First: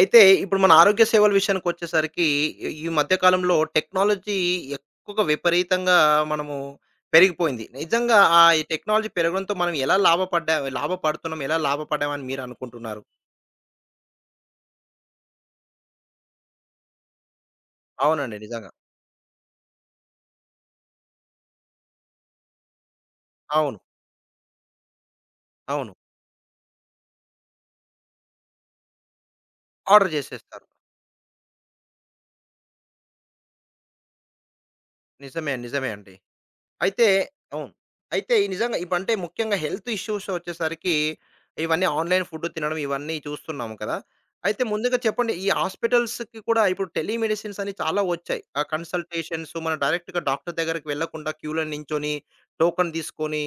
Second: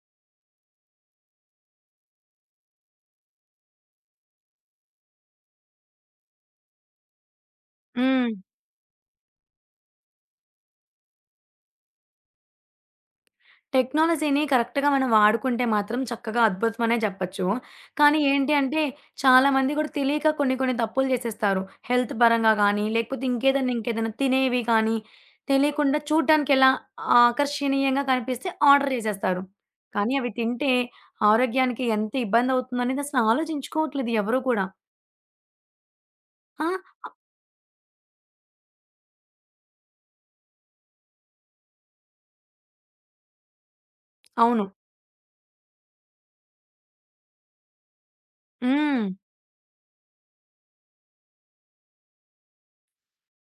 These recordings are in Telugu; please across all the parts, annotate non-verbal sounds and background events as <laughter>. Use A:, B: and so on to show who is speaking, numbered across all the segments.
A: అయితే ఇప్పుడు మన ఆరోగ్య సేవల విషయానికొచ్చేసరికి ఈ ఈ మధ్య కాలంలో టెక్నాలజీ ఎక్కువగా విపరీతంగా మనము పెరిగిపోయింది. నిజంగా
B: హ్మ్.
A: ఆ ఈ టెక్నాలజీ పెరగడంతో మనం ఎలా లాభపడుతున్నాం, ఎలా లాభపడ్డామని మీరనుకుంటున్నారు?
B: టెక్నాలజీని కరెక్ట్‌గా మనం వాడుకుంటే మాత్రం చక్కగా అద్భుతమనే జెప్పొచ్చు. కానీ
A: అవునండి.
B: ఏంటి
A: నిజంగా.
B: అంటే చాలామంది గూడా తెలియక కొన్ని కొన్ని తప్పులు జేసేస్తారు. హెల్త్ పరంగా గానీ, లేకపోతే ఇంకేదన్నా
A: అవును.
B: ఇంకేదన్నా తినేవి కానీ,
A: అవును.
B: తెలియకుండా చూడ్డానికెలా ఆకర్షణీయంగా కనిపిస్తే ఆర్డర్ జేసేస్తారు.
A: ఆర్డర్
B: కానీ అవి
A: జేసేస్తారు.
B: తింటే ఆరోగ్యానికి ఎంత ఇబ్బందవుతుందనేది అసలు ఆలోచించుకోవట్లేదు ఎవరు కూడా.
A: నిజమే. నిజమే అండి.
B: ఆ!
A: అయితే అవును. అయితే ఈ నిజంగా ఇప్పుడంటే ముఖ్యంగా హెల్త్ ఇష్యూస్ వచ్చేసరికి ఇవన్నీ ఆన్‌లైన్ ఫుడ్ తినడం ఇవన్నీ చూస్తున్నాము కదా! అయితే
B: అవును.
A: ముందుగా చెప్పండి ఈ హాస్పిటల్స్‌కి కూడా ఇప్పుడు టెలిమెడిసిన్స్ అని చాలా వచ్చాయి. ఆ
B: హ్మ్.
A: కన్సల్టేషన్స్ మనం డైరెక్ట్‌గా డాక్టర్ దగ్గరికి వెళ్ళకుండా క్యూలో నించొని, టోకెన్ తీసుకొని,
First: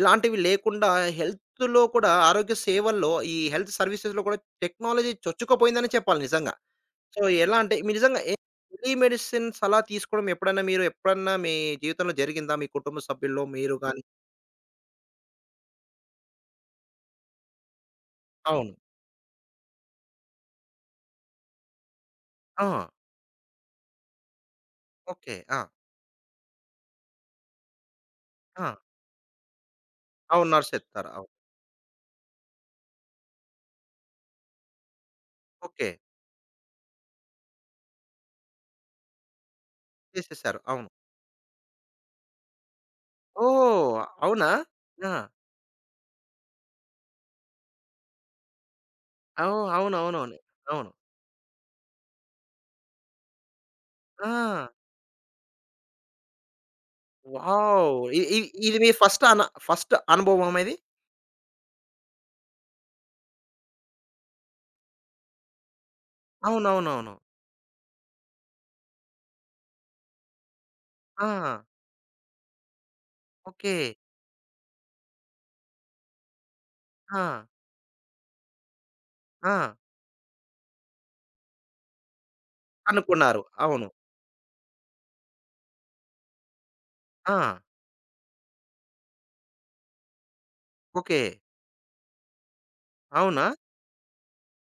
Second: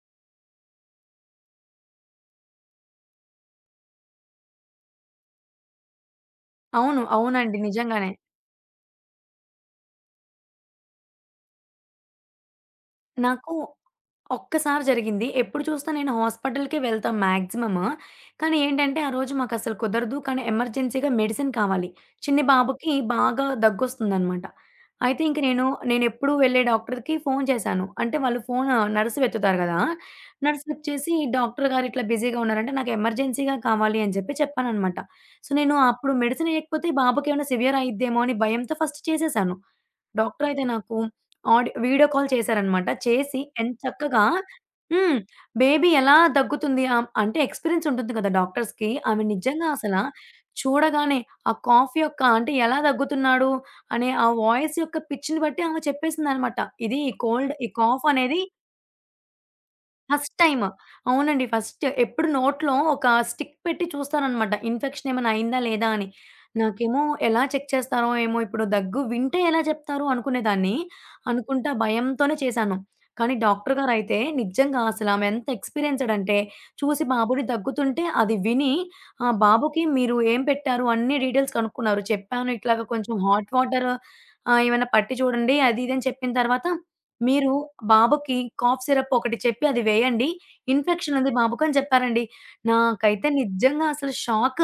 A: ఇలాంటివి లేకుండా హెల్త్‌లో కూడా ఆరోగ్య సేవల్లో ఈ హెల్త్ సర్వీసెస్‌లో కూడా టెక్నాలజీ చొచ్చుకుపోయిందనే చెప్పాలి నిజంగా.
B: అవును.
A: సో, ఎలా
B: అవునండి.
A: అంటే మీరు
B: నిజంగానే.
A: నిజంగా ఏ టెలిమెడిసిన్స్ అలా తీసుకోవడం ఎప్పుడన్నా మీరు ఎప్పుడన్నా మీ జీవితంలో జరిగిందా? మీ కుటుంబ సభ్యుల్లో
B: నాకు
A: మీరు గాని
B: ఒక్కసారి జరిగింది. ఎప్పుడు చూసినా నేను హాస్పిటల్‌కే వెళ్తా మాక్సిమమ్. కానీ
A: అవును.
B: ఏంటంటే, ఆ రోజు మాకసలు కుదరదు. కానీ ఎమర్జెన్సీగా మెడిసిన్ కావాలి. చిన్ని
A: ఆ!
B: బాబుకి బాగా దగ్గొస్తుందనమాట. అయితే
A: ఓకే.
B: ఇంక
A: ఆ!
B: నేనెప్పుడు వెళ్ళే డాక్టర్‌కి ఫోను చేశాను. అంటే వాళ్ళు
A: ఆ!
B: ఫోను నర్స్ వెత్తుతారు గదా!
A: అవును.
B: నర్స్
A: నర్స్
B: లిఫ్ట్
A: చెప్తారు.
B: చేసి,
A: అవును.
B: "డాక్టర్ గారు ఇట్లా బిజీగా ఉన్నారంటే, నాకు ఎమర్జెన్సీగా కావాలి" అని చెప్పి చెప్పాననమాట. సో, నేను
A: ఓకే.
B: అప్పుడు మెడిసిన్ ఇయ్యకపోతే బాబుకేమైనా సివియర్ అయ్యిద్దేమో అని భయంతో ఫస్ట్ చేసేశాను. డాక్టర్
A: చేసేసారు.
B: అయితే
A: అవును.
B: నాకు ఆడి వీడియో కాల్ చేశారనమాట. చేసి ఎంత
A: ఓహ్!
B: చక్కగా
A: అవునా? ఆ!
B: హ్మ్. బేబీ ఎలా దగ్గుతుంది అంటే ఎక్స్‌పీరియన్స్ ఉంటుంది కదా! డాక్టర్స్‌కి. ఆమె నిజంగా
A: ఓహ్!
B: అసల
A: అవునవునవును. అవును.
B: చూడగానే ఆ కాఫ్ యొక్క అంటే ఎలా దగ్గుతున్నాడు అనే ఆ
A: ఆ!
B: వాయిస్ యొక్క పిచ్‌ని బట్టి ఆమె చెప్పేసిందనమాట. ఇది ఈ కోల్డ్, ఈ
A: వావ్!
B: కాఫ్
A: ఇ ఇ
B: అనేది
A: ఇది మీ ఫస్ట్
B: ఫస్ట్
A: అనుభవమా
B: టైమ్.
A: ఇది?
B: అవునండి. ఫస్ట్ ఎప్పుడు నోట్లో ఒక స్టిక్ పెట్టి చూస్తాననమాట. ఇన్ఫెక్షన్ ఏమైనా అయిందా? లేదా? అని. నాకేమో
A: అవునవునవును.
B: ఎలా చెక్ చేస్తారో ఏమో! ఇప్పుడు దగ్గు వింటే ఎలా చెప్తారు? అనుకునేదాన్ని.
A: ఆ!
B: అనుకుంటా భయంతోనే చేశాను. కానీ
A: ఓకే.
B: డాక్టర్ గారైతే నిజంగా అసలు ఆమె ఎంత ఎక్స్‌పీరియన్స్‌డ్ అంటే చూసి
A: ఆ!
B: బాబుని దగ్గుతుంటే అది విని ఆ
A: ఆ!
B: బాబుకి మీరు ఏం పెట్టారు? అన్ని డీటెయిల్స్ కనుక్కున్నారు. చెప్పాను ఇట్లాగ కొంచెం
A: అనుకున్నారు.
B: హాట్
A: అవును.
B: వాటర్ ఏమైనా పట్టి చూడండి అది ఇది అని చెప్పిన తర్వాత
A: ఆ!
B: మీరు బాబుకి కాఫ్ సిరప్ ఒకటి చెప్పి అది వేయండి. Infection
A: okay.
B: ఉంది బాబుకు అని చెప్పారండి. నాకైతే
A: అవునా?
B: నిజంగా అసలు షాక్.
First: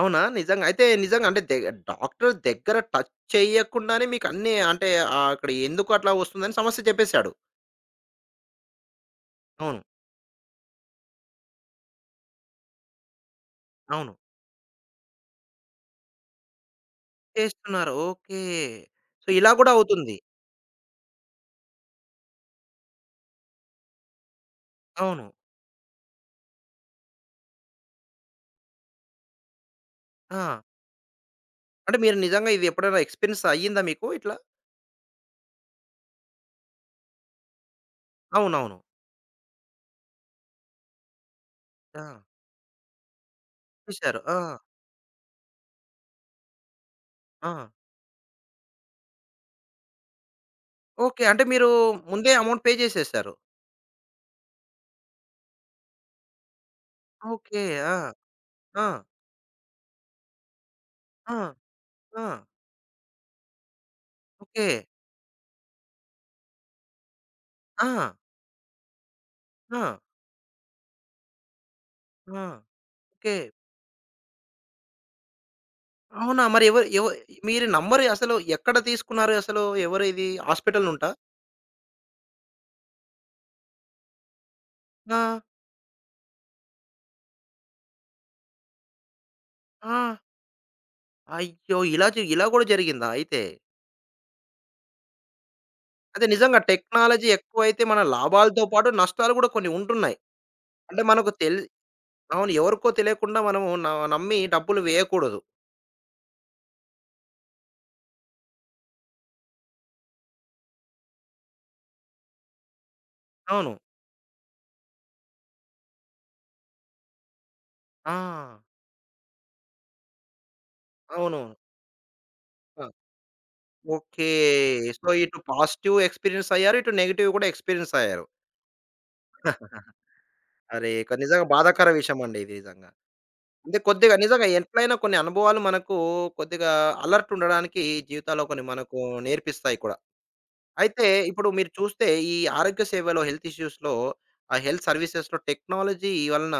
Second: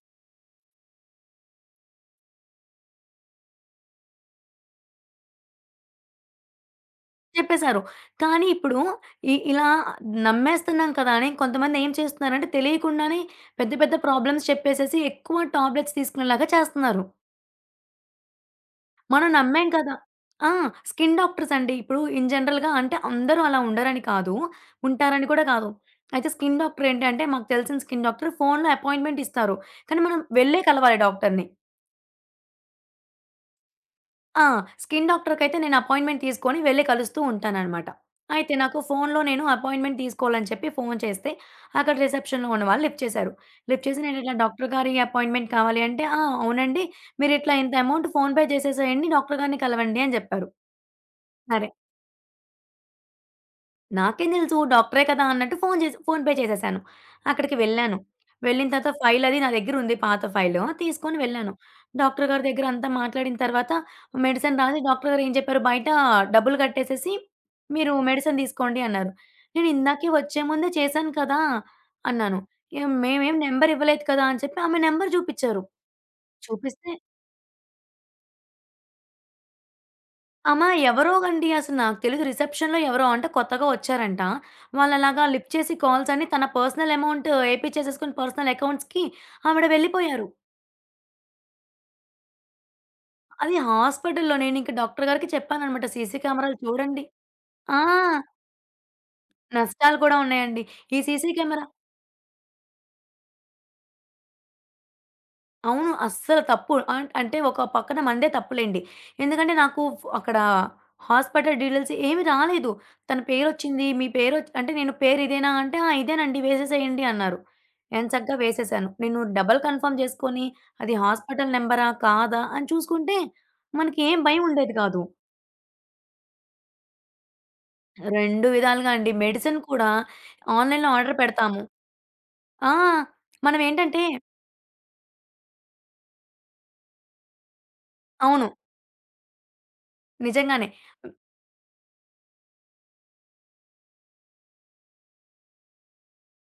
A: అవునా? నిజంగా. అయితే నిజంగా అంటే డాక్టర్ దగ్గర టచ్ చేయకుండానే మీకు అన్నీ అంటే అక్కడ ఎందుకు అట్లా వస్తుందని సమస్య చెప్పేసాడు.
B: చెప్పేసారు. కానీ ఇప్పుడు ఇలా
A: అవును.
B: నమ్మేస్తున్నాం కదా! అని కొంతమంది ఏం చేస్తున్నారంటే తెలియకుండానే పెద్ద పెద్ద
A: అవును.
B: ప్రాబ్లమ్స్ చెప్పేసేసి ఎక్కువ టాబ్లెట్స్ తీసుకునేలాగా చేస్తున్నారు.
A: చేస్తున్నారు. ఓకే. సో,
B: మనం
A: ఇలా
B: నమ్మాం
A: కూడా
B: కదా!
A: అవుతుంది.
B: ఆ! స్కిన్ డాక్టర్స్ అండి. ఇప్పుడు ఇన్ జనరల్‌గా అంటే అందరూ అలా ఉండరని కాదు.
A: అవును.
B: ఉంటారని కూడా కాదు. అయితే స్కిన్ డాక్టర్ ఏంటంటే మాకు తెలిసిన స్కిన్ డాక్టర్ ఫోన్‌లో అపాయింట్‌మెంట్ ఇస్తారు. కానీ మనం
A: ఆ!
B: వెళ్ళే కలవాలి డాక్టర్‌ని.
A: అంటే మీరు నిజంగా ఇది ఎప్పుడైనా ఎక్స్‌పీరియన్స్ అయ్యిందా మీకు ఇట్లా?
B: ఆ! స్కిన్ డాక్టర్‌కైతే నేను అపాయింట్‌మెంట్ తీసుకొని వెళ్ళి కలుస్తూ ఉంటాననమాట. అయితే
A: అవునవును.
B: నాకు ఫోన్‌లో నేను అపాయింట్‌మెంట్ తీసుకోవాలని చెప్పి ఫోన్ చేస్తే అక్కడ
A: ఆ!
B: రిసెప్షన్‌లో ఉన్నవాళ్ళు లిఫ్ట్ చేశారు. లిఫ్ట్ చేసి నేను
A: చూసారు.
B: ఇట్లా
A: ఆ!
B: డాక్టర్ గారి అపాయింట్‌మెంట్ కావాలి అంటే, "ఆ! అవునండి. మీరు
A: ఆ!
B: ఇట్లా ఇంత అమౌంట్ ఫోన్‌పే చేసేసేయండి. డాక్టర్ గారిని కలవండి" అని చెప్పారు.
A: ఓకే. అంటే మీరు
B: సరే.
A: ముందే అమౌంట్ పే చేసేసారు.
B: నాకేం తెలుసు డాక్టరే కదా అన్నట్టు ఫోను చేసి ఫోన్ పే చేసేసాను. అక్కడికి
A: ఓకే.
B: వెళ్ళాను.
A: ఆ!
B: వెళ్ళిన
A: ఆ!
B: తర్వాత ఫైల్ అది నా దగ్గరుంది పాత ఫైలు. తీసుకొని
A: ఆ!
B: వెళ్ళాను.
A: ఆ!
B: డాక్టర్ గారి దగ్గర అంతా మాట్లాడిన తర్వాత మెడిసిన్
A: ఓకే.
B: రాసి డాక్టర్ గారు ఏం చెప్పారు, "బయట డబ్బులు కట్టేసేసి మీరు
A: ఆ!
B: మెడిసిన్ తీసుకోండి" అన్నారు. నేను
A: ఆ!
B: ఇందాకే వచ్చే ముందే చేశాను కదా! అన్నాను.
A: ఆ!
B: "ఏం-
A: ఓకే.
B: "మేమేం నంబర్ ఇవ్వలేదు కదా!" అని చెప్పి ఆమె నంబర్ చూపిచ్చారు.
A: అవునా! మరి ఎవరు
B: చూపిస్తే
A: ఎవ మీరు నమ్మరు అసలు ఎక్కడ తీసుకున్నారు అసలు? ఎవరు ఇది
B: అమా
A: హాస్పిటల్ నుంటా?
B: ఎవరో అండి అసలు నాకు తెలీదు. రిసెప్షన్‌లో ఎవరో అంటే కొత్తగా వచ్చారంట.
A: ఆ!
B: వాళ్ళలాగా లిఫ్ట్ చేసి కాల్స్ అన్ని తన పర్సనల్ అమౌంట్ ఏపిచ్చేసేసుకొని పర్సనల్ అకౌంట్స్‌కి ఆవిడ
A: ఆ!
B: వెళ్ళిపోయారు.
A: అయ్యో! ఇలా ఇలా గూడా జరిగిందా అయితే?
B: అది హాస్పిటల్‌లో నేనింక డాక్టర్ గారికి చెప్పాననమాట. సీసీ
A: అదే
B: కెమెరాలు
A: నిజంగా
B: చూడండి
A: టెక్నాలజీ
B: ఆ!
A: ఎక్కువైతే మన లాభాలతో పాటు నష్టాలు గూడా కొన్ని
B: నష్టాలు
A: ఉంటున్నాయి.
B: కూడా ఉన్నాయండి. ఈ
A: అంటే
B: సీసీ
A: మనకు తెల్
B: కెమెరా
A: అవును. ఎవరికో తెలియకుండా మనము నమ్మి డబ్బులు వేయకూడదు.
B: అవును. అస్సలు తప్పు. అంటే ఒక పక్కన మనదే తప్పులేండి. ఎందుకంటే నాకు అక్కడ హాస్పిటల్ డీటెయిల్స్ ఏమి రాలేదు. తన
A: అవును.
B: పేరొచ్చింది. మీ పేరొచ్ అంటే నేను పేరు ఇదేనా అంటే, "ఆ! ఇదేనండి వేసేసేయండి" అన్నారు. నేను
A: ఆ!
B: చక్కగా వేసేసాను. నేను డబుల్ కన్ఫర్మ్ చేసుకొని అది
A: అవును.
B: హాస్పిటల్ నంబరా? కాదా? అని
A: ఆ!
B: చూసుకుంటే మనకి ఏం
A: ఓకే.
B: భయం ఉండేది కాదు.
A: సో, ఇటు పాజిటివ్ ఎక్స్‌పీరియన్స్ అయ్యారు. ఇటు నెగెటివ్ గూడా ఎక్స్‌పీరియన్స్ అయ్యారు.
B: 2 విధాలుగా అండి. మెడిసిన్ కూడా ఆన్‌లైన్‌లో
A: అరే!
B: ఆర్డర్
A: నిజంగా
B: పెడతాము.
A: బాధాకర విషయమండి ఇది
B: ఆ!
A: నిజంగా. అంటే
B: మనమేంటంటే
A: కొద్దిగా నిజంగా ఎట్లైనా కొన్ని అనుభవాలు మనకు కొద్దిగా అలర్ట్ ఉండడానికి జీవితాల్లో
B: అవును.
A: కొన్ని మనకు నేర్పిస్తాయి కూడా.
B: నిజంగానే.
A: అయితే ఇప్పుడు మీరు చూస్తే ఈ ఆరోగ్య సేవలో హెల్త్ ఇష్యూస్‌లో ఆ హెల్త్ సర్వీసెస్‌లో టెక్నాలజీ వలన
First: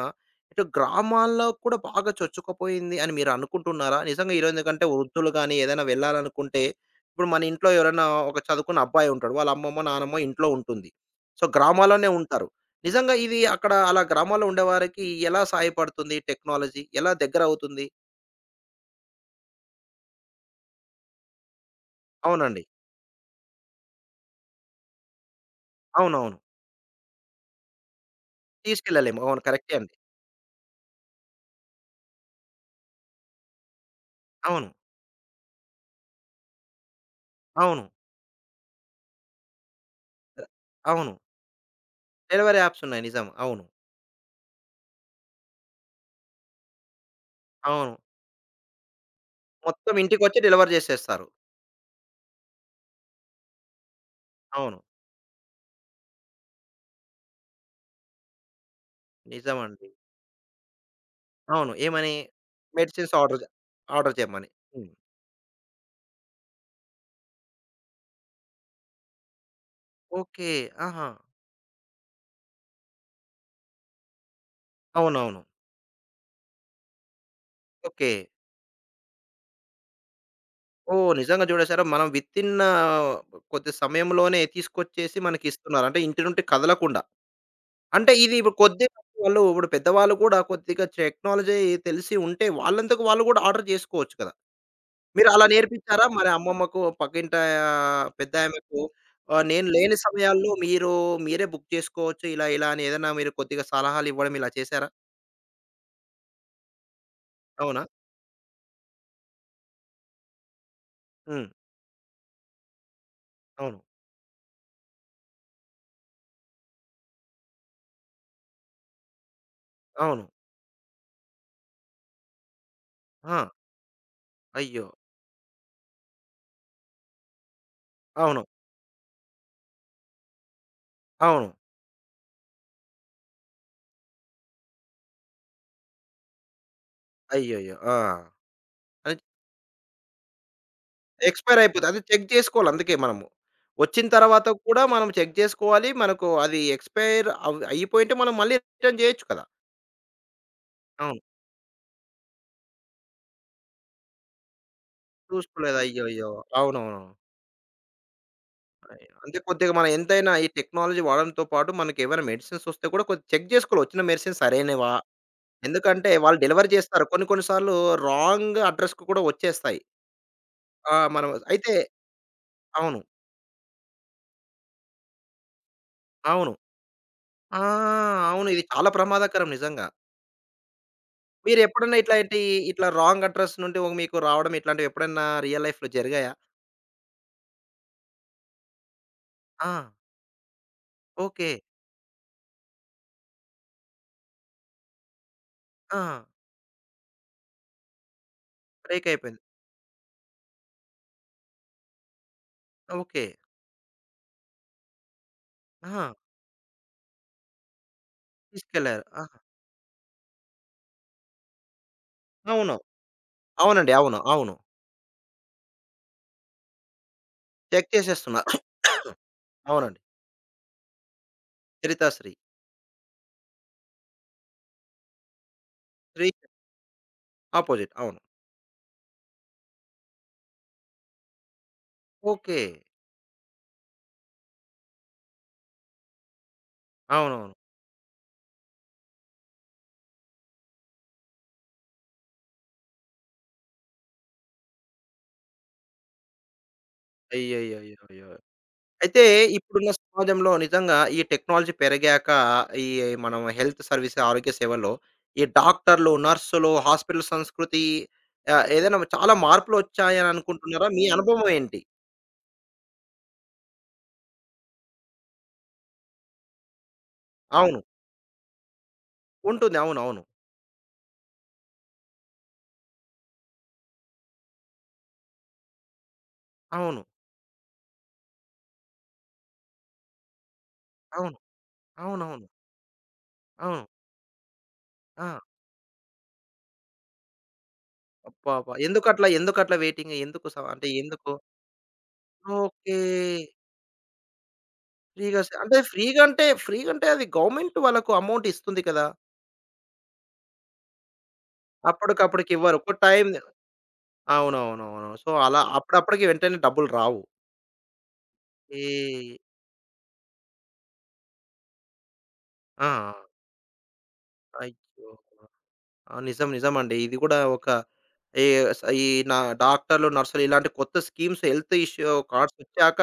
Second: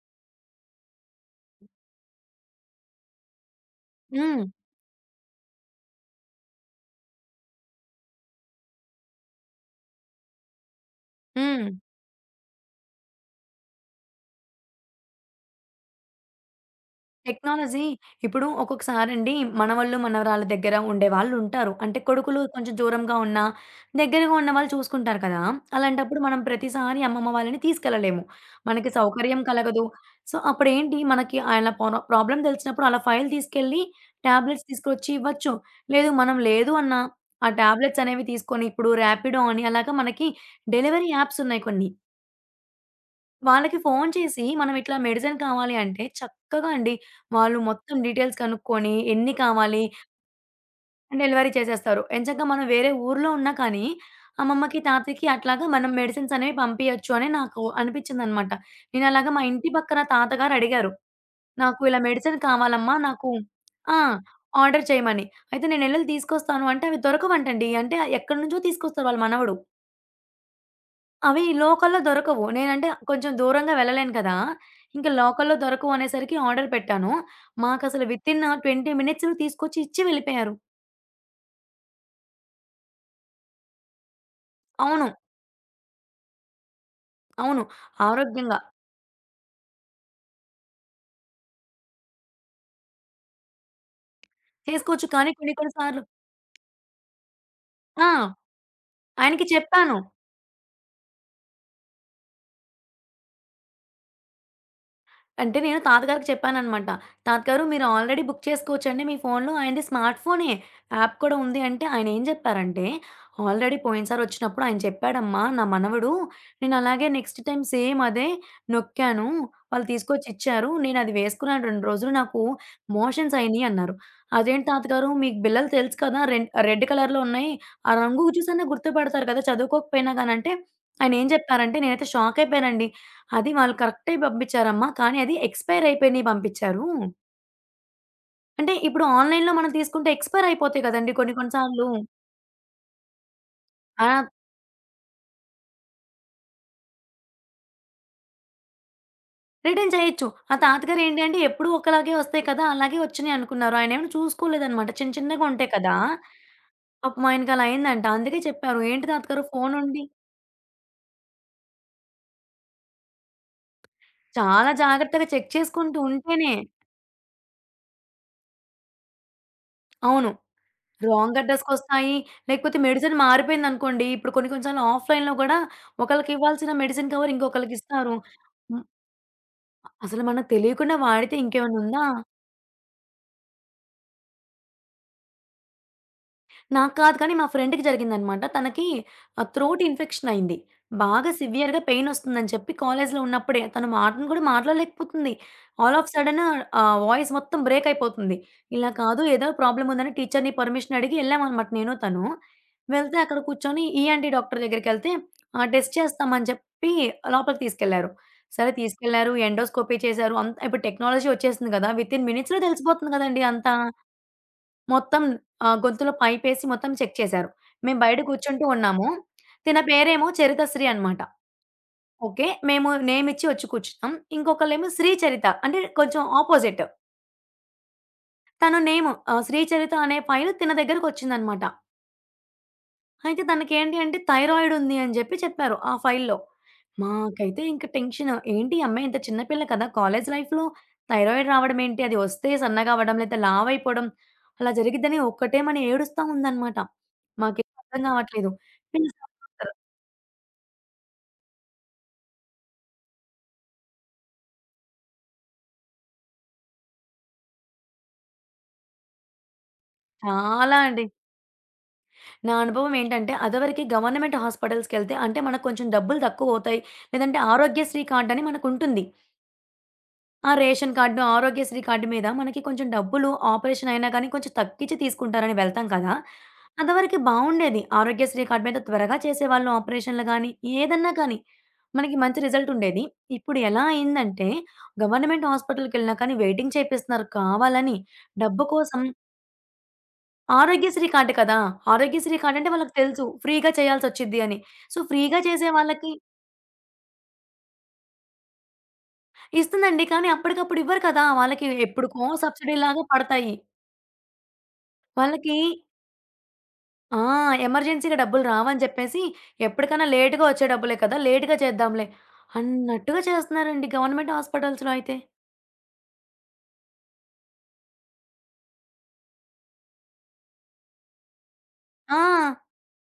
A: ఇటు గ్రామాల్లో కూడా బాగా చొచ్చుకుపోయింది అని మీరు అనుకుంటున్నారా? నిజంగా ఈ
B: హ్మ్.
A: రోజు కంటే వృద్ధులు గాని ఏదైనా వెళ్ళాలనుకుంటే ఇప్పుడు మన ఇంట్లో ఎవరైనా ఒక చదువుకున్న అబ్బాయి ఉంటాడు. వాళ్ళ అమ్మమ్మో, నానమ్మో ఇంట్లో ఉంటుంది. సో,
B: హ్మ్.
A: గ్రామాల్లోనే ఉంటారు. నిజంగా ఇది అక్కడ అలా గ్రామాల్లో ఉండేవారికి ఎలా సహాయపడుతుంది టెక్నాలజీ? ఎలా దగ్గర
B: టెక్నాలజీ
A: అవుతుంది?
B: ఇప్పుడు ఒక్కొక్కసారండి మనవళ్ళు, మనవరాళ్ళ దగ్గర ఉండేవాళ్ళుంటారు. అంటే కొడుకులు
A: అవునండి.
B: కొంచెం దూరంగా ఉన్నా, దగ్గరగా ఉన్న వాళ్ళు చూసుకుంటారు కదా! అలాంటప్పుడు
A: అవునవును.
B: మనం ప్రతిసారి అమ్మమ్మ వాళ్ళని తీసుకెళ్ళలేము. మనకి
A: తీసుకెళ్ళలేము. అవును.
B: సౌకర్యం
A: కరెక్టే
B: కలగదు.
A: అండి.
B: సో, అప్పుడేంటి మనకి ఆయన పొర ప్రాబ్లమ్ తెలిసినప్పుడు అలా ఫైల్ తీసుకెళ్ళి టాబ్లెట్స్
A: అవును.
B: తీసుకొచ్చి ఇవ్వచ్చు. లేదు మనం లేదు అన్నా, ఆ
A: అవును.
B: టాబ్లెట్స్ అనేవి తీసుకొని ఇప్పుడు రాపిడో అని అలాగా మనకి డెలివరీ
A: అవును.
B: యాప్స్ ఉన్నాయి కొన్ని.
A: డెలివరీ యాప్స్ ఉన్నాయి. నిజం. అవును.
B: వాళ్ళకి ఫోను చేసి మనం ఇట్లా మెడిసిన్ కావాలి అంటే చక్కగా అండి వాళ్ళు
A: అవును.
B: మొత్తం డీటెయిల్స్ కనుక్కొని ఎన్ని కావాలి
A: మొత్తం ఇంటికొచ్చి డెలివరీ
B: అని
A: చేసేస్తారు.
B: డెలివరీ చేసేస్తారు. ఎంచక్కా మనం వేరే ఊర్లో ఉన్నా కానీ
A: అవును.
B: అమ్మమ్మకి, తాతయ్యకి అట్లాగా మనం మెడిసిన్స్ అనేవి పంపియొచ్చు అని నాకు అనిపించిందనమాట. నేను అలాగా మా ఇంటి
A: నిజమండి.
B: పక్కన తాతగారు అడిగారు.
A: అవును.
B: నాకు ఇలా
A: ఏమని?
B: మెడిసిన్ కావాలమ్మా
A: మెడిసిన్స్
B: నాకు
A: ఆర్డర్ జే
B: ఆ!
A: ఆర్డర్ చేయమని.
B: ఆర్డర్
A: హ్మ్.
B: చేయమని. అయితే నేనెళ్ళెళ్ళి తీసుకొస్తాను అంటే అవి దొరకవంటండి. అంటే ఎక్కడి నుంచో తీసుకొస్తారు వాళ్ళ మనవడు.
A: ఓకే. ఆహా!
B: అవి లోకల్‌లో దొరకవు. నేనంటే కొంచెం దూరంగా వెళ్ళలేను కదా! ఇంక
A: అవునవును.
B: లోకల్‌లో దొరకవు అనేసరికి ఆర్డర్ పెట్టాను. మాకసలు
A: ఓకే.
B: వితిన్ 20 మినిట్స్‌లో తీసుకొచ్చి ఇచ్చి వెళ్ళిపోయారు.
A: ఓహ్! నిజంగా చూడేసారా? మనం వితిన్ కొద్ది సమయంలోనే
B: అవును.
A: తీసుకొచ్చేసి మనకిస్తున్నారు. అంటే ఇంటి నుండి కదలకుండా.
B: అవును.
A: అంటే ఇది ఇప్పుడు
B: ఆరోగ్యంగా
A: కొద్ది వాళ్ళు ఇప్పుడు పెద్దవాళ్ళు కూడా కొద్దిగా టెక్నాలజీ తెలిసి ఉంటే వాళ్ళంతకు వాళ్ళు కూడా ఆర్డర్ చేసుకోవచ్చు కదా!
B: చేసుకోవచ్చు.
A: మీరు
B: కానీ
A: అలా
B: కొన్ని కొన్ని సార్లు
A: నేర్పించారా? మరి అమ్మమ్మకు పక్కింటా
B: ఆ!
A: పెద్దామెకు
B: ఆయనకి
A: నేను లేని
B: చెప్పాను.
A: సమయాల్లో మీరు మీరే బుక్ చేసుకోవచ్చు. ఇలా, ఇలా అని ఏదైనా మీరు కొద్దిగా సలహాలు ఇవ్వడం ఇలా చేశారా?
B: అంటే నేను తాతగారికి చెప్పాననమాట. తాతగారు
A: అవునా?
B: మీరు ఆల్రెడీ బుక్ చేసుకోవచ్చండి మీ ఫోన్‌లో. ఆయనది స్మార్ట్ ఫోనే. యాప్ కూడా
A: హ్మ్.
B: ఉంది అంటే ఆయనేం చెప్పారంటే,
A: అవును.
B: "ఆల్రెడీ పోయినసారి వచ్చినప్పుడు ఆయన చెప్పాడమ్మా నా మనవడు. నేను అలాగే నెక్స్ట్ టైమ్ సేమ్ అదే నొక్కాను. వాళ్ళు
A: అవును.
B: తీసుకొచ్చి ఇచ్చారు. నేను అది వేసుకున్నాను 2 రోజులు నాకు మోషన్స్
A: ఆ!
B: అయినియి" అన్నారు. "అదేంటి
A: అయ్యో!
B: తాతగారు మీకు బిళ్ళలు తెలుసు కదా! రెడ్ రెడ్ కలర్‌లో ఉన్నాయి. ఆ రంగు
A: అవును.
B: చూసన్నా గుర్తుపడతారు కదా! చదువుకోకపోయినా గాని" అంటే ఆయనేం
A: అవును.
B: చెప్పారంటే నేనైతే షాక్ అయిపోయానండి. అది వాళ్ళు కరెక్టే పంపించారమ్మా. కానీ అది ఎక్స్‌పైర్ అయిపోయినయి పంపించారు.
A: అయ్యయ్యో! ఆ!
B: అంటే ఇప్పుడు
A: అది
B: ఆన్‌లైన్‌లో మనం తీసుకుంటే ఎక్స్‌పైర్ అయిపోతాయి కదండీ కొన్ని కొన్ని
A: ఎక్స్‌పైర్ అయిపోద్ది.
B: సార్లు.
A: అది చెక్ చేసుకోవాలి అందుకే మనము. వచ్చిన
B: ఆ!
A: తర్వాత కూడా మనం చెక్ చేసుకోవాలి. మనకు అది ఎక్స్‌పైర్ అయిపోయుంటే మనం మళ్ళీ రిటర్న్ చేయొచ్చు కదా!
B: రిటర్న్ చేయొచ్చు. ఆ తాతగారు
A: అవును.
B: ఏంటి అంటే ఎప్పుడు ఒకలాగే వస్తాయి కదా! అలాగే వచ్చినయి అనుకున్నారు. ఆయనేమైనా చూసుకోలేదనమాట. చిన్న చిన్నగా ఉంటాయి
A: చూసుకోలేదు.
B: కదా!
A: అయ్యయ్యో! అవునవును.
B: పాపం ఆయనకి అలా అయిందంట. అందుకే చెప్పారు.
A: అయి
B: "ఏంటి
A: అంటే
B: తాతగారు
A: కొద్దిగా
B: ఫోన్
A: మనం
B: ఉండి"
A: ఎంతైనా ఈ టెక్నాలజీ వాడడంతో పాటు మనకేవైనా మెడిసిన్స్ వస్తే కూడా కొద్ది చెక్ జేసుకోవాలి. వచ్చిన మెడిసిన్స్
B: చాలా
A: సరైనవా?
B: జాగ్రత్తగా చెక్ చేసుకుంటూ
A: ఎందుకంటే వాళ్ళు
B: ఉంటేనే
A: డెలివరీ చేస్తారు. కొన్ని కొన్ని సార్లు రాంగ్ అడ్రస్‌కి కూడా వచ్చేస్తాయి.
B: అవును.
A: ఆ! మనం
B: రాంగ్
A: అయితే
B: అడ్రస్‌కొస్తాయి. లేకపోతే
A: అవును.
B: మెడిసిన్ మారిపోయిందనుకోండి. ఇప్పుడు కొన్ని కొన్ని సార్లు ఆఫ్‌లైన్‌లో గూడా ఒకళ్ళకి
A: అవును.
B: ఇవ్వాల్సిన మెడిసిన్ కవర్
A: ఆ!
B: ఇంకొకళ్ళకిస్తారు.
A: అవును. ఇది చాలా ప్రమాదకరం నిజంగా.
B: అసలు మనకు తెలియకుండా వాడితే ఇంకేమన్నా
A: మీరెప్పుడన్నా
B: ఉందా?
A: ఇట్లాంటి ఇట్లా రాంగ్ అడ్రస్ నుండి మీకు రావడం ఇట్లాంటివి ఎప్పుడన్నా రియల్ లైఫ్‌లో జరిగాయా?
B: నాకు కాదు కానీ మా ఫ్రెండ్‌కి జరిగిందనమాట. తనకి
A: ఆ!
B: త్రోట్ ఇన్ఫెక్షన్ అయింది. బాగా
A: ఓకే.
B: సివియర్‌గా పెయిన్ వస్తుందని చెప్పి కాలేజ్‌లో ఉన్నప్పుడే తను మాటను కూడా మాట్లాడలేకపోతుంది. ఆల్
A: ఆ!
B: ఆఫ్ సడెన్ వాయిస్ మొత్తం బ్రేక్ అయిపోతుంది. ఇలా
A: బ్రేక్
B: కాదు
A: అయిపోయింది.
B: ఏదో ప్రాబ్లమ్ ఉందని టీచర్‌ని పర్మిషన్ అడిగి ఎళ్ళామనమాట నేను తను. వెళ్తే
A: ఓకే.
B: అక్కడ కూర్చొని ఈఎన్‌టీ డాక్టర్ దగ్గరికెళ్తే టెస్ట్
A: ఆహా!
B: చేస్తామని చెప్పి లోపలికి తీసుకెళ్లారు. సరే
A: తీసుకెళ్లారు.
B: తీసుకెళ్లారు
A: ఆహా!
B: ఎండోస్కోపీ చేశారు. అంతా ఇప్పుడు టెక్నాలజీ వచ్చేసింది కదా! వితిన్ మినిట్స్‌లో
A: అవును.
B: తెలిసిపోతుంది కదండీ అంతా.
A: అవునండి. అవును. అవును.
B: మొత్తం గొంతులో పైపేసి మొత్తం చెక్ చేశారు.
A: చెక్
B: మేము బయట
A: చేసేస్తున్నారు. <coughs>
B: కూర్చుంటూ ఉన్నాము. తిన
A: అవునండి.
B: పేరేమో చరితశ్రీ అనమాట.
A: చరితాశ్రీ.
B: ఓకే. మేము నేమ్ ఇచ్చి వచ్చి కూర్చున్నాం. ఇంకొకళ్ళేమో శ్రీచరిత అంటే కొంచెం
A: శ్రీ
B: అపోజిట్.
A: అపోజిట్. అవును.
B: తను నేమ్ శ్రీచరిత అనే ఫైల్ తిన దగ్గరకొచ్చిందనమాట.
A: ఓకే.
B: అయితే తనకేంటి అంటే థైరాయిడ్ ఉంది అని జెప్పి చెప్పారు ఆ ఫైల్‌లో.
A: అవునవును.
B: మాకైతే ఇంక టెన్షన్. ఏంటి ఈ అమ్మాయి ఇంత చిన్న పిల్ల కదా! కాలేజ్ లైఫ్‌లో థైరాయిడ్ రావడం ఏంటి? అది వస్తే సన్నగా అవ్వడం, లేతే లావయిపోవడం అలా జరిగిద్దని ఒక్కటేమని ఏడుస్తా ఉందనమాట. మాకేం అర్థం
A: అయ్యయ్యయ్యయ్యో!
B: కావట్లేదు. వీళ్ళు
A: అయితే ఇప్పుడున్న సమాజంలో నిజంగా ఈ టెక్నాలజీ పెరిగాక ఈ మనం హెల్త్ సర్వీస్ ఆరోగ్య సేవల్లో ఈ డాక్టర్లు, నర్సులు, హాస్పిటల్ సంస్కృతి ఏదైనా చాలా మార్పులొచ్చాయని
B: చాలా
A: అనుకుంటున్నారా? మీ
B: అండి.
A: అనుభవం ఏంటి?
B: నా అనుభవం ఏంటంటే అదివరకి గవర్నమెంట్ హాస్పిటల్స్‌కెళ్తే అంటే మనకు కొంచెం డబ్బులు తక్కువవుతాయి. లేదంటే
A: అవును.
B: ఆరోగ్యశ్రీ కార్డ్ అని మనకుంటుంది.
A: ఉంటుంది. అవునవును.
B: ఆ! రేషన్ కార్డు, ఆరోగ్యశ్రీ కార్డు మీద మనకి కొంచెం డబ్బులు ఆపరేషన్ అయినా కానీ కొంచెం తగ్గించి తీసుకుంటారని వెళ్తాం కదా!
A: అవును.
B: అంతవరకు బావుండేది. ఆరోగ్యశ్రీ కార్డ్ మీద త్వరగా చేసేవాళ్ళు ఆపరేషన్‌లు గానీ, ఏదన్నా
A: అవును.
B: కానీ మనకి మంచి
A: అవునవును.
B: రిజల్ట్ ఉండేది. ఇప్పుడు ఎలా
A: అవును.
B: అయిందంటే
A: ఆ!
B: గవర్నమెంట్ హాస్పిటల్‌కెళ్ళినా కానీ వెయిటింగ్ చేపిస్తున్నారు కావాలని. డబ్బు
A: అబ్బబ్బా!
B: కోసం
A: ఎందుకట్లా? ఎందుకట్లా వెయిటింగ్? ఎందుకు స అంటే
B: ఆరోగ్యశ్రీ
A: ఎందుకు?
B: కార్డ్ కదా! ఆరోగ్యశ్రీ కార్డ్ అంటే వాళ్ళకి
A: ఓకే.
B: తెలుసు ఫ్రీగా చేయాల్సొచ్చిద్ది అని. సో,
A: ఫ్రీగా
B: ఫ్రీగా
A: వస్తాయి.
B: చేసే
A: అంటే
B: వాళ్ళకి
A: ఫ్రీగా అంటే, ఫ్రీగా అంటే అది గవర్నమెంట్ వాళ్ళకు అమౌంట్ ఇస్తుంది కదా!
B: ఇస్తుందండి. కానీ అప్పటికప్పుడు ఇవ్వరు కదా! వాళ్ళకి ఎప్పుడుకో
A: అప్పటికప్పటికి ఇవ్వరు. ఒక
B: సబ్సిడీలాగా
A: టైమ్
B: పడతాయి.
A: అవునవునవును. సో,
B: వాళ్ళకి
A: అలా అప్పుడప్పటికి వెంటనే డబ్బులు
B: ఆ!
A: రావు.
B: ఎమర్జెన్సీ‌గా డబ్బులు
A: ఈ
B: రావని చెప్పేసి, ఎప్పటికైనా లేట్‌గా వచ్చే డబ్బులే కదా! లేట్‌గా చేద్దాంలే
A: ఆ!
B: అన్నట్టుగా చేస్తున్నారండి గవర్నమెంట్ హాస్పిటల్స్‌లో
A: అయ్యో!
B: అయితే.
A: ఆ! నిజం నిజమండి. ఇది కూడా ఒక ఈ స్ ఈ నా డాక్టర్లు, నర్సులు ఇలాంటి కొత్త స్కీమ్స్ హెల్త్ ఇష్యూ
B: ఆ!
A: కార్డ్స్ వచ్చాక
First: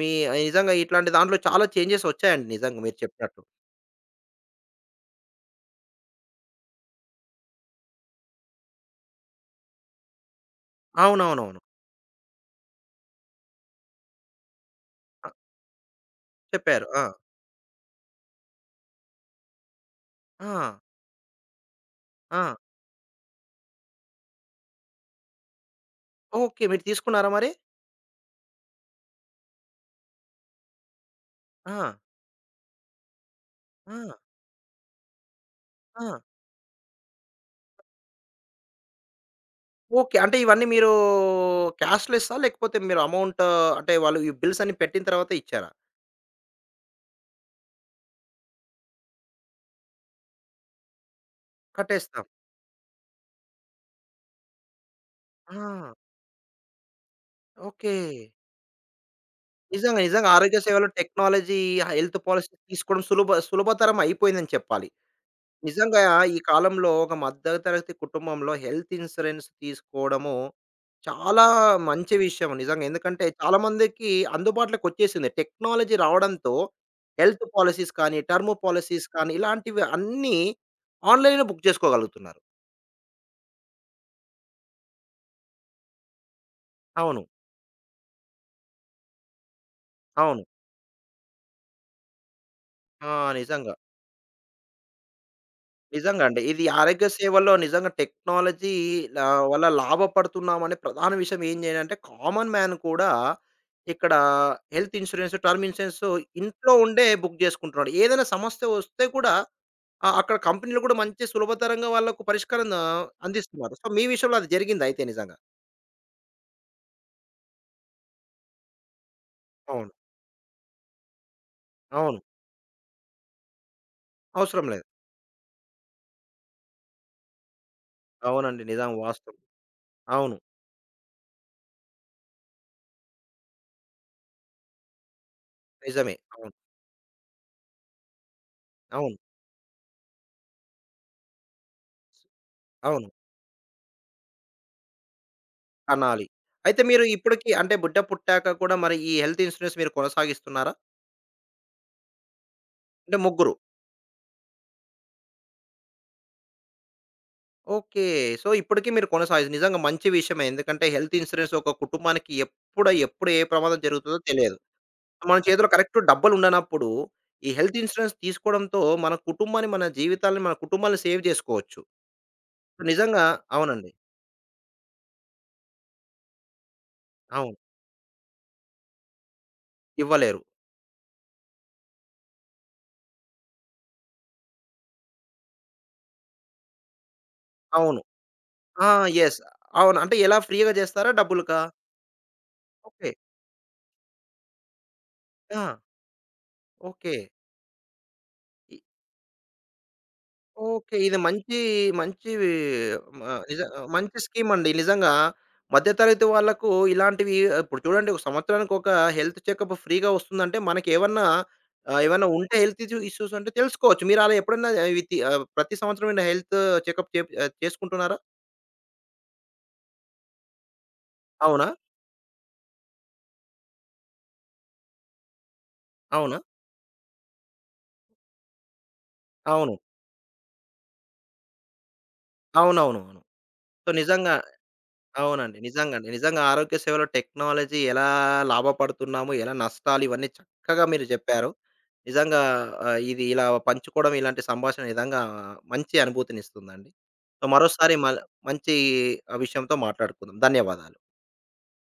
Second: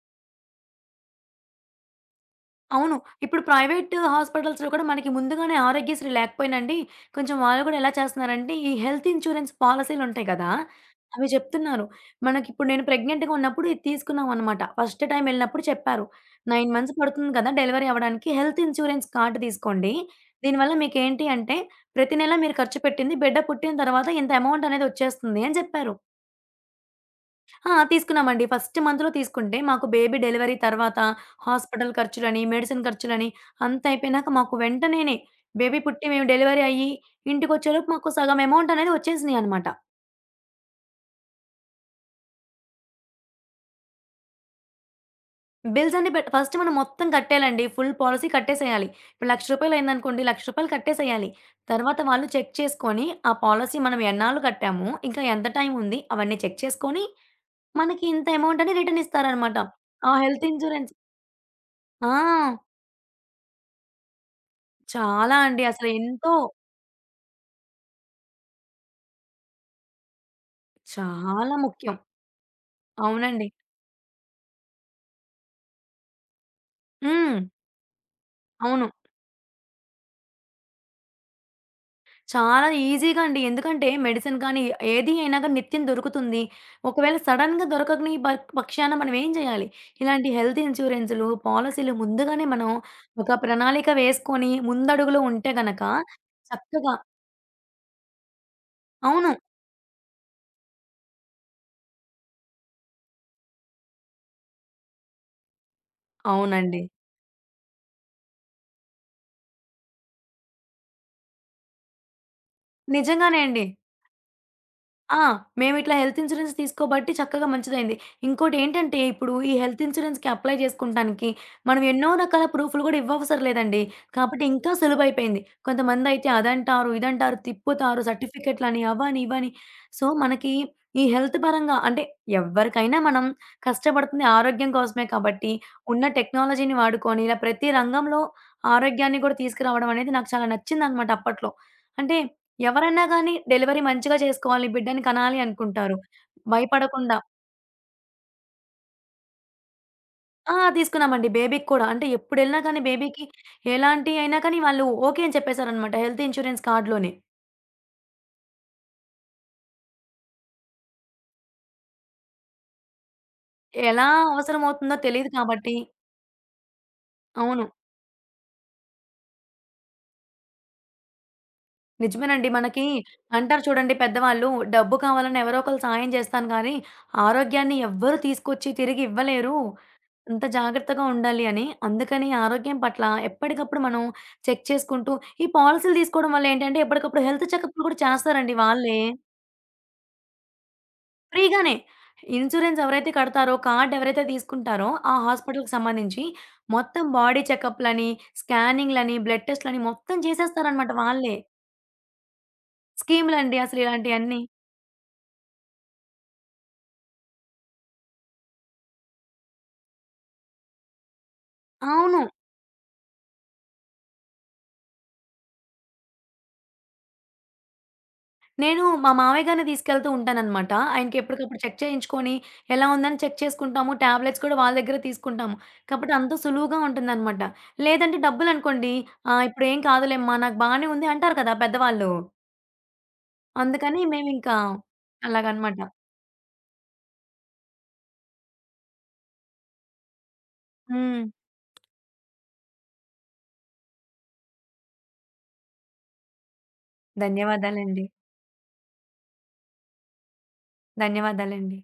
A: మీ నిజంగా ఇట్లాంటి దాంట్లో చాలా చేంజెస్ వచ్చాయండి నిజంగా
B: అవును.
A: మీరు చెప్పినట్టు.
B: ఇప్పుడు ప్రైవేట్ హాస్పిటల్స్‌లో కూడా మనకి ముందుగానే ఆరోగ్యశ్రీ లేకపోయినండి, కొంచెం వాళ్ళు గూడా ఎలా చేస్తున్నారంటే, ఈ హెల్త్ ఇన్స్యూరెన్స్ పాలిసీలుంటాయి గదా! అవి
A: అవునవునవును.
B: చెప్తున్నారు. మనకిప్పుడు నేను ప్రెగ్నెంట్‌గా ఉన్నప్పుడు ఇది తీసుకున్నామనమాట. ఫస్ట్ టైమ్
A: ఆ!
B: ఎళ్ళినప్పుడు చెప్పారు. 9
A: చెప్పారు.
B: మంత్స్
A: ఆ!
B: పడుతుంది కదా! డెలివరీ అవ్వడానికి. హెల్త్ ఇన్స్యూరెన్స్ కార్డ్ తీసుకోండి.
A: ఆ!
B: దీనివల్ల మీకేంటి అంటే, ప్రతి నెల
A: ఆ!
B: మీరు ఖర్చు పెట్టింది బిడ్డ పుట్టిన తర్వాత ఇంత అమౌంట్ అనేది వచ్చేస్తుంది అని చెప్పారు.
A: ఓకే. మీరు తీసుకున్నారా మరి?
B: ఆ! తీసుకున్నామండి. ఫస్ట్ మంత్‌లో తీసుకుంటే, మాకు బేబీ డెలివరీ తర్వాత
A: ఆ!
B: హాస్పిటల్ ఖర్చులని, మెడిసిన్ ఖర్చులని అంతా
A: ఆ!
B: అయిపోయినాక మాకు వెంటనేనే బేబీ
A: ఆ!
B: పుట్టి మేము డెలివరీ అయ్యి ఇంటికొచ్చేలోపు మాకు సగం అమౌంట్ అనేది వచ్చేసినాయి అనమాట.
A: ఓకే. అంటే ఇవన్నీ మీరు క్యాష్‌లెస్సా? లేకపోతే మీరు అమౌంట్ అంటే వాళ్ళు ఈ బిల్స్ అన్ని పెట్టిన తర్వాత ఇచ్చారా?
B: బిల్స్ అన్నీ పెట్ ఫస్ట్ మనం మొత్తం కట్టేయాలండి. Full policy కట్టేసేయాలి. ఇప్పుడు రూ. 1,00,000 అయిందనుకోండి, రూ. 1,00,000 కట్టేసేయాలి. తర్వాత
A: కట్టేస్తాం.
B: వాళ్ళు చెక్ చేసుకొని, ఆ పాలిసీ మనం ఎన్నాళ్ళు కట్టాము, ఇంకా ఎంత టైం
A: ఆ!
B: ఉంది అవన్నీ చెక్ చేసుకొని,
A: ఓకే.
B: మనకి ఇంత అమౌంట్ అని రిటర్న్ ఇస్తారనమాట.
A: నిజంగా,
B: ఆ
A: నిజంగా
B: హెల్త్
A: ఆరోగ్య సేవలో
B: ఇన్స్యూరెన్స్
A: టెక్నాలజీ,
B: ఆ!
A: హెల్త్ పాలిసీ తీసుకోవడం సులభతరం అయిపోయిందని చెప్పాలి.
B: చాలా అండి. అసలు
A: నిజంగా
B: ఎంతో
A: ఈ కాలంలో ఒక మధ్య తరగతి కుటుంబంలో హెల్త్ ఇన్సూరెన్స్ తీసుకోవడము చాలా
B: చాలా ముఖ్యం.
A: మంచి విషయం నిజంగా. ఎందుకంటే
B: అవునండి.
A: చాలా మందికి అందుబాటులోకి వచ్చేసింది. టెక్నాలజీ రావడంతో
B: హ్మ్.
A: హెల్త్ పాలిసీస్ కానీ, టర్మ్
B: అవును.
A: పాలిసీస్ కానీ ఇలాంటివి అన్నీ ఆన్‌లైన్‌లో బుక్ చేసుకోగలుగుతున్నారు.
B: చాలా ఈజీగా అండి. ఎందుకంటే మెడిసిన్ కానీ, ఏది అయినా గాని నిత్యం దొరుకుతుంది. ఒకవేళ
A: అవును.
B: సడెన్‌గా దొరకని పక్షాన మనం ఏం చేయాలి? ఇలాంటి
A: అవును.
B: హెల్త్ ఇన్స్యూరెన్స్‌లు, పాలిసీలు ముందుగానే మనం
A: ఆ!
B: ఒక
A: నిజంగా.
B: ప్రణాళిక వేసుకొని ముందడుగులో ఉంటే గనక
A: నిజంగా అండి. ఇది
B: చక్కగా
A: ఆరోగ్య సేవల్లో నిజంగా టెక్నాలజీ ల
B: అవును.
A: వల్ల లాభపడుతున్నామనే ప్రధాన విషయం ఏం చేయాలంటే కామన్ మ్యాన్ కూడా ఇక్కడ హెల్త్ ఇన్స్యూరెన్స్, టర్మ్ ఇన్స్యూరెన్స్ ఇంట్లో
B: అవునండి.
A: ఉండే బుక్ చేసుకుంటున్నాడు. ఏదైనా సమస్య వస్తే కూడా ఆ! అక్కడ కంపెనీలు కూడా మంచి సులభతరంగా వాళ్ళకు పరిష్కారం
B: నిజంగానే అండి.
A: అందిస్తున్నారు. సో, మీ విషయంలో అది జరిగిందయితే
B: ఆ!
A: నిజంగా.
B: మేమిట్లా హెల్త్ ఇన్స్యూరెన్స్ తీసుకోబట్టి చక్కగా మంచిదైంది. ఇంకోటేంటంటే, ఇప్పుడు ఈ హెల్త్
A: అవును.
B: ఇన్స్యూరెన్స్‌కి అప్లై జేసుకుంటానికి మనం ఎన్నో
A: అవును.
B: రకాల ప్రూఫ్‌లు గూడా ఇవ్వవసరం లేదండి. కాబట్టి
A: అవసరం
B: ఇంకా
A: లేదు.
B: సులువైపోయింది. కొంతమందయితే అదంటారు, ఇదంటారు, తిప్పుతారు,
A: అవునండి.
B: సర్టిఫికేట్‌లని
A: నిజం
B: అవని,
A: వాస్తవం.
B: ఇవని. సో,
A: అవును.
B: మనకి ఈ హెల్త్ పరంగా అంటే ఎవ్వరికైనా మనం కష్టపడుతుంది ఆరోగ్యం కోసమే కాబట్టి, ఉన్న
A: నిజమే. అవును.
B: టెక్నాలజీని వాడుకొని ఇలా ప్రతి రంగంలో
A: అవును.
B: ఆరోగ్యాన్ని గూడా తీసుకురావడం అనేది నాకు చాలా నచ్చిందనమాట అప్పట్లో. అంటే ఎవరైనా
A: అవును.
B: గానీ డెలివరీ మంచిగా చేసుకోవాలి, బిడ్డని కనాలి అనుకుంటారు.
A: కనాలి. అయితే మీరు
B: భయపడకుండా
A: ఇప్పటికి అంటే బిడ్డ పుట్టాక కూడా మరి ఈ హెల్త్ ఇన్సూరెన్స్ మీరు
B: ఆ!
A: కొనసాగిస్తున్నారా?
B: తీసుకున్నామండి బేబీకి కూడా. అంటే ఎప్పుడెళ్ళినా కానీ
A: అంటే
B: బేబీకి
A: ముగ్గురు.
B: ఎలాంటి అయినా కానీ వాళ్ళు ఓకే అని చెప్పేసారనమాట హెల్త్ ఇన్స్యూరెన్స్ కార్డ్‌లోనే.
A: ఓకే. సో, ఇప్పటికి మీరు నిజంగా మంచి విషయమే. ఎందుకంటే హెల్త్ ఇన్సూరెన్స్ ఒక కుటుంబానికి ఎప్పుడు ఏ ప్రమాదం
B: ఎలా
A: జరుగుతుందో తెలియదు.
B: అవసరమవుతుందో తెలీదు
A: మన చేతిలో
B: కాబట్టి
A: కరెక్ట్ డబ్బులుండనప్పుడు, ఈ
B: అవును.
A: హెల్త్ ఇన్సూరెన్స్ తీసుకోవడంతో మన కుటుంబాన్ని, మన జీవితాల్ని, మన కుటుంబాన్ని సేవ్ జేసుకోవచ్చు.
B: నిజమేనండి. మనకి
A: నిజంగా
B: అంటారు
A: అవునండి.
B: చూడండి పెద్దవాళ్ళు, "డబ్బు కావాలని ఎవరో ఒకళ్ళు సాయం చేస్తాను కానీ,
A: అవును.
B: ఆరోగ్యాన్ని ఎవ్వరు తీసుకొచ్చి తిరిగి ఇవ్వలేరు."
A: ఇవ్వలేరు.
B: అంత జాగ్రత్తగా ఉండాలి అని. అందుకని ఆరోగ్యం పట్ల ఎప్పటికప్పుడు మనం చెక్ చేసుకుంటూ ఈ పాలిసీలు తీసుకోవడం వల్ల ఏంటంటే ఎప్పటికప్పుడు హెల్త్ చెకప్‌లు కూడా
A: అవును.
B: చేస్తారండి
A: ఆ!
B: వాళ్ళే.
A: యెస్. అవును. అంటే ఎలా ఫ్రీ‌గా జేస్తారా? డబ్బులకా?
B: ఫ్రీగానే. Insurance
A: okay.
B: ఎవరైతే కడతారో, కార్డ్ ఎవరైతే తీసుకుంటారో ఆ
A: ఆ!
B: హాస్పిటల్‌కి సంబంధించి మొత్తం
A: ఓకే.
B: బాడీ చెకప్‌లని,
A: ఇ
B: స్కానింగ్‌లని, బ్లడ్ టెస్ట్‌లని మొత్తం చేసేస్తారనమాట
A: ఓకే. ఇది
B: వాళ్ళే.
A: మంచి మంచి మ
B: స్కీములండి
A: నిజ
B: అసలు
A: మంచి
B: ఇలాంటియన్నీ.
A: స్కీమ్ అండి. నిజంగా మధ్య తరగతి వాళ్ళకు ఇలాంటివి ఇప్పుడు చూడండి ఒక సంవత్సరానికి ఒక హెల్త్ చెకప్ ఫ్రీగా వస్తుందంటే మనకేమన్నా
B: అవును.
A: ఏమన్నా ఉంటే హెల్త్ ఇష్యూస్ ఉంటే తెలుసుకోవచ్చు. మీరు అలా ఎప్పుడన్నా ప్రతి సంవత్సరం ఏమైనా హెల్త్ చెకప్ చేసుకుంటున్నారా?
B: నేను మా మామయ్య గారిని తీసుకెళ్తూ ఉంటాననమాట. ఆయనకి ఎప్పటికప్పుడు
A: అవునా?
B: చెక్ చేయించుకొని, ఎలా ఉందని చెక్ చేసుకుంటాము. టాబ్లెట్స్ కూడా వాళ్ళ దగ్గరే తీసుకుంటాము. కాబట్టి
A: అవునా? అవును.
B: అంత సులువుగా ఉంటుందనమాట. లేదంటే డబ్బులనుకోండి,
A: అవును.
B: "ఇప్పుడేం కాదులేమ్మా నాకు బానే ఉంది" అంటారు కదా పెద్దవాళ్ళు.
A: అవునవును. అవును. సో,
B: అందుకని
A: నిజంగా
B: మేమింకా
A: అవునండి.
B: అలాగనమాట.
A: నిజంగండి. నిజంగా ఆరోగ్య సేవలో టెక్నాలజీ ఎలా లాభపడుతున్నాము, ఎలా నష్టాలు ఇవన్నీ చక్కగా మీరు
B: హ్మ్.
A: జెప్పారు. నిజంగా ఇది ఇలా పంచుకోవడం ఇలాంటి సంభాషణ నిజంగా మంచి అనుభూతినిస్తుందండి. సో మరోసారి
B: ధన్యవాదాలండి.
A: మల్ మంచి ఆ విషయంతో మాట్లాడుకుందాం. ధన్యవాదాలు.
B: ధన్యవాదాలండి.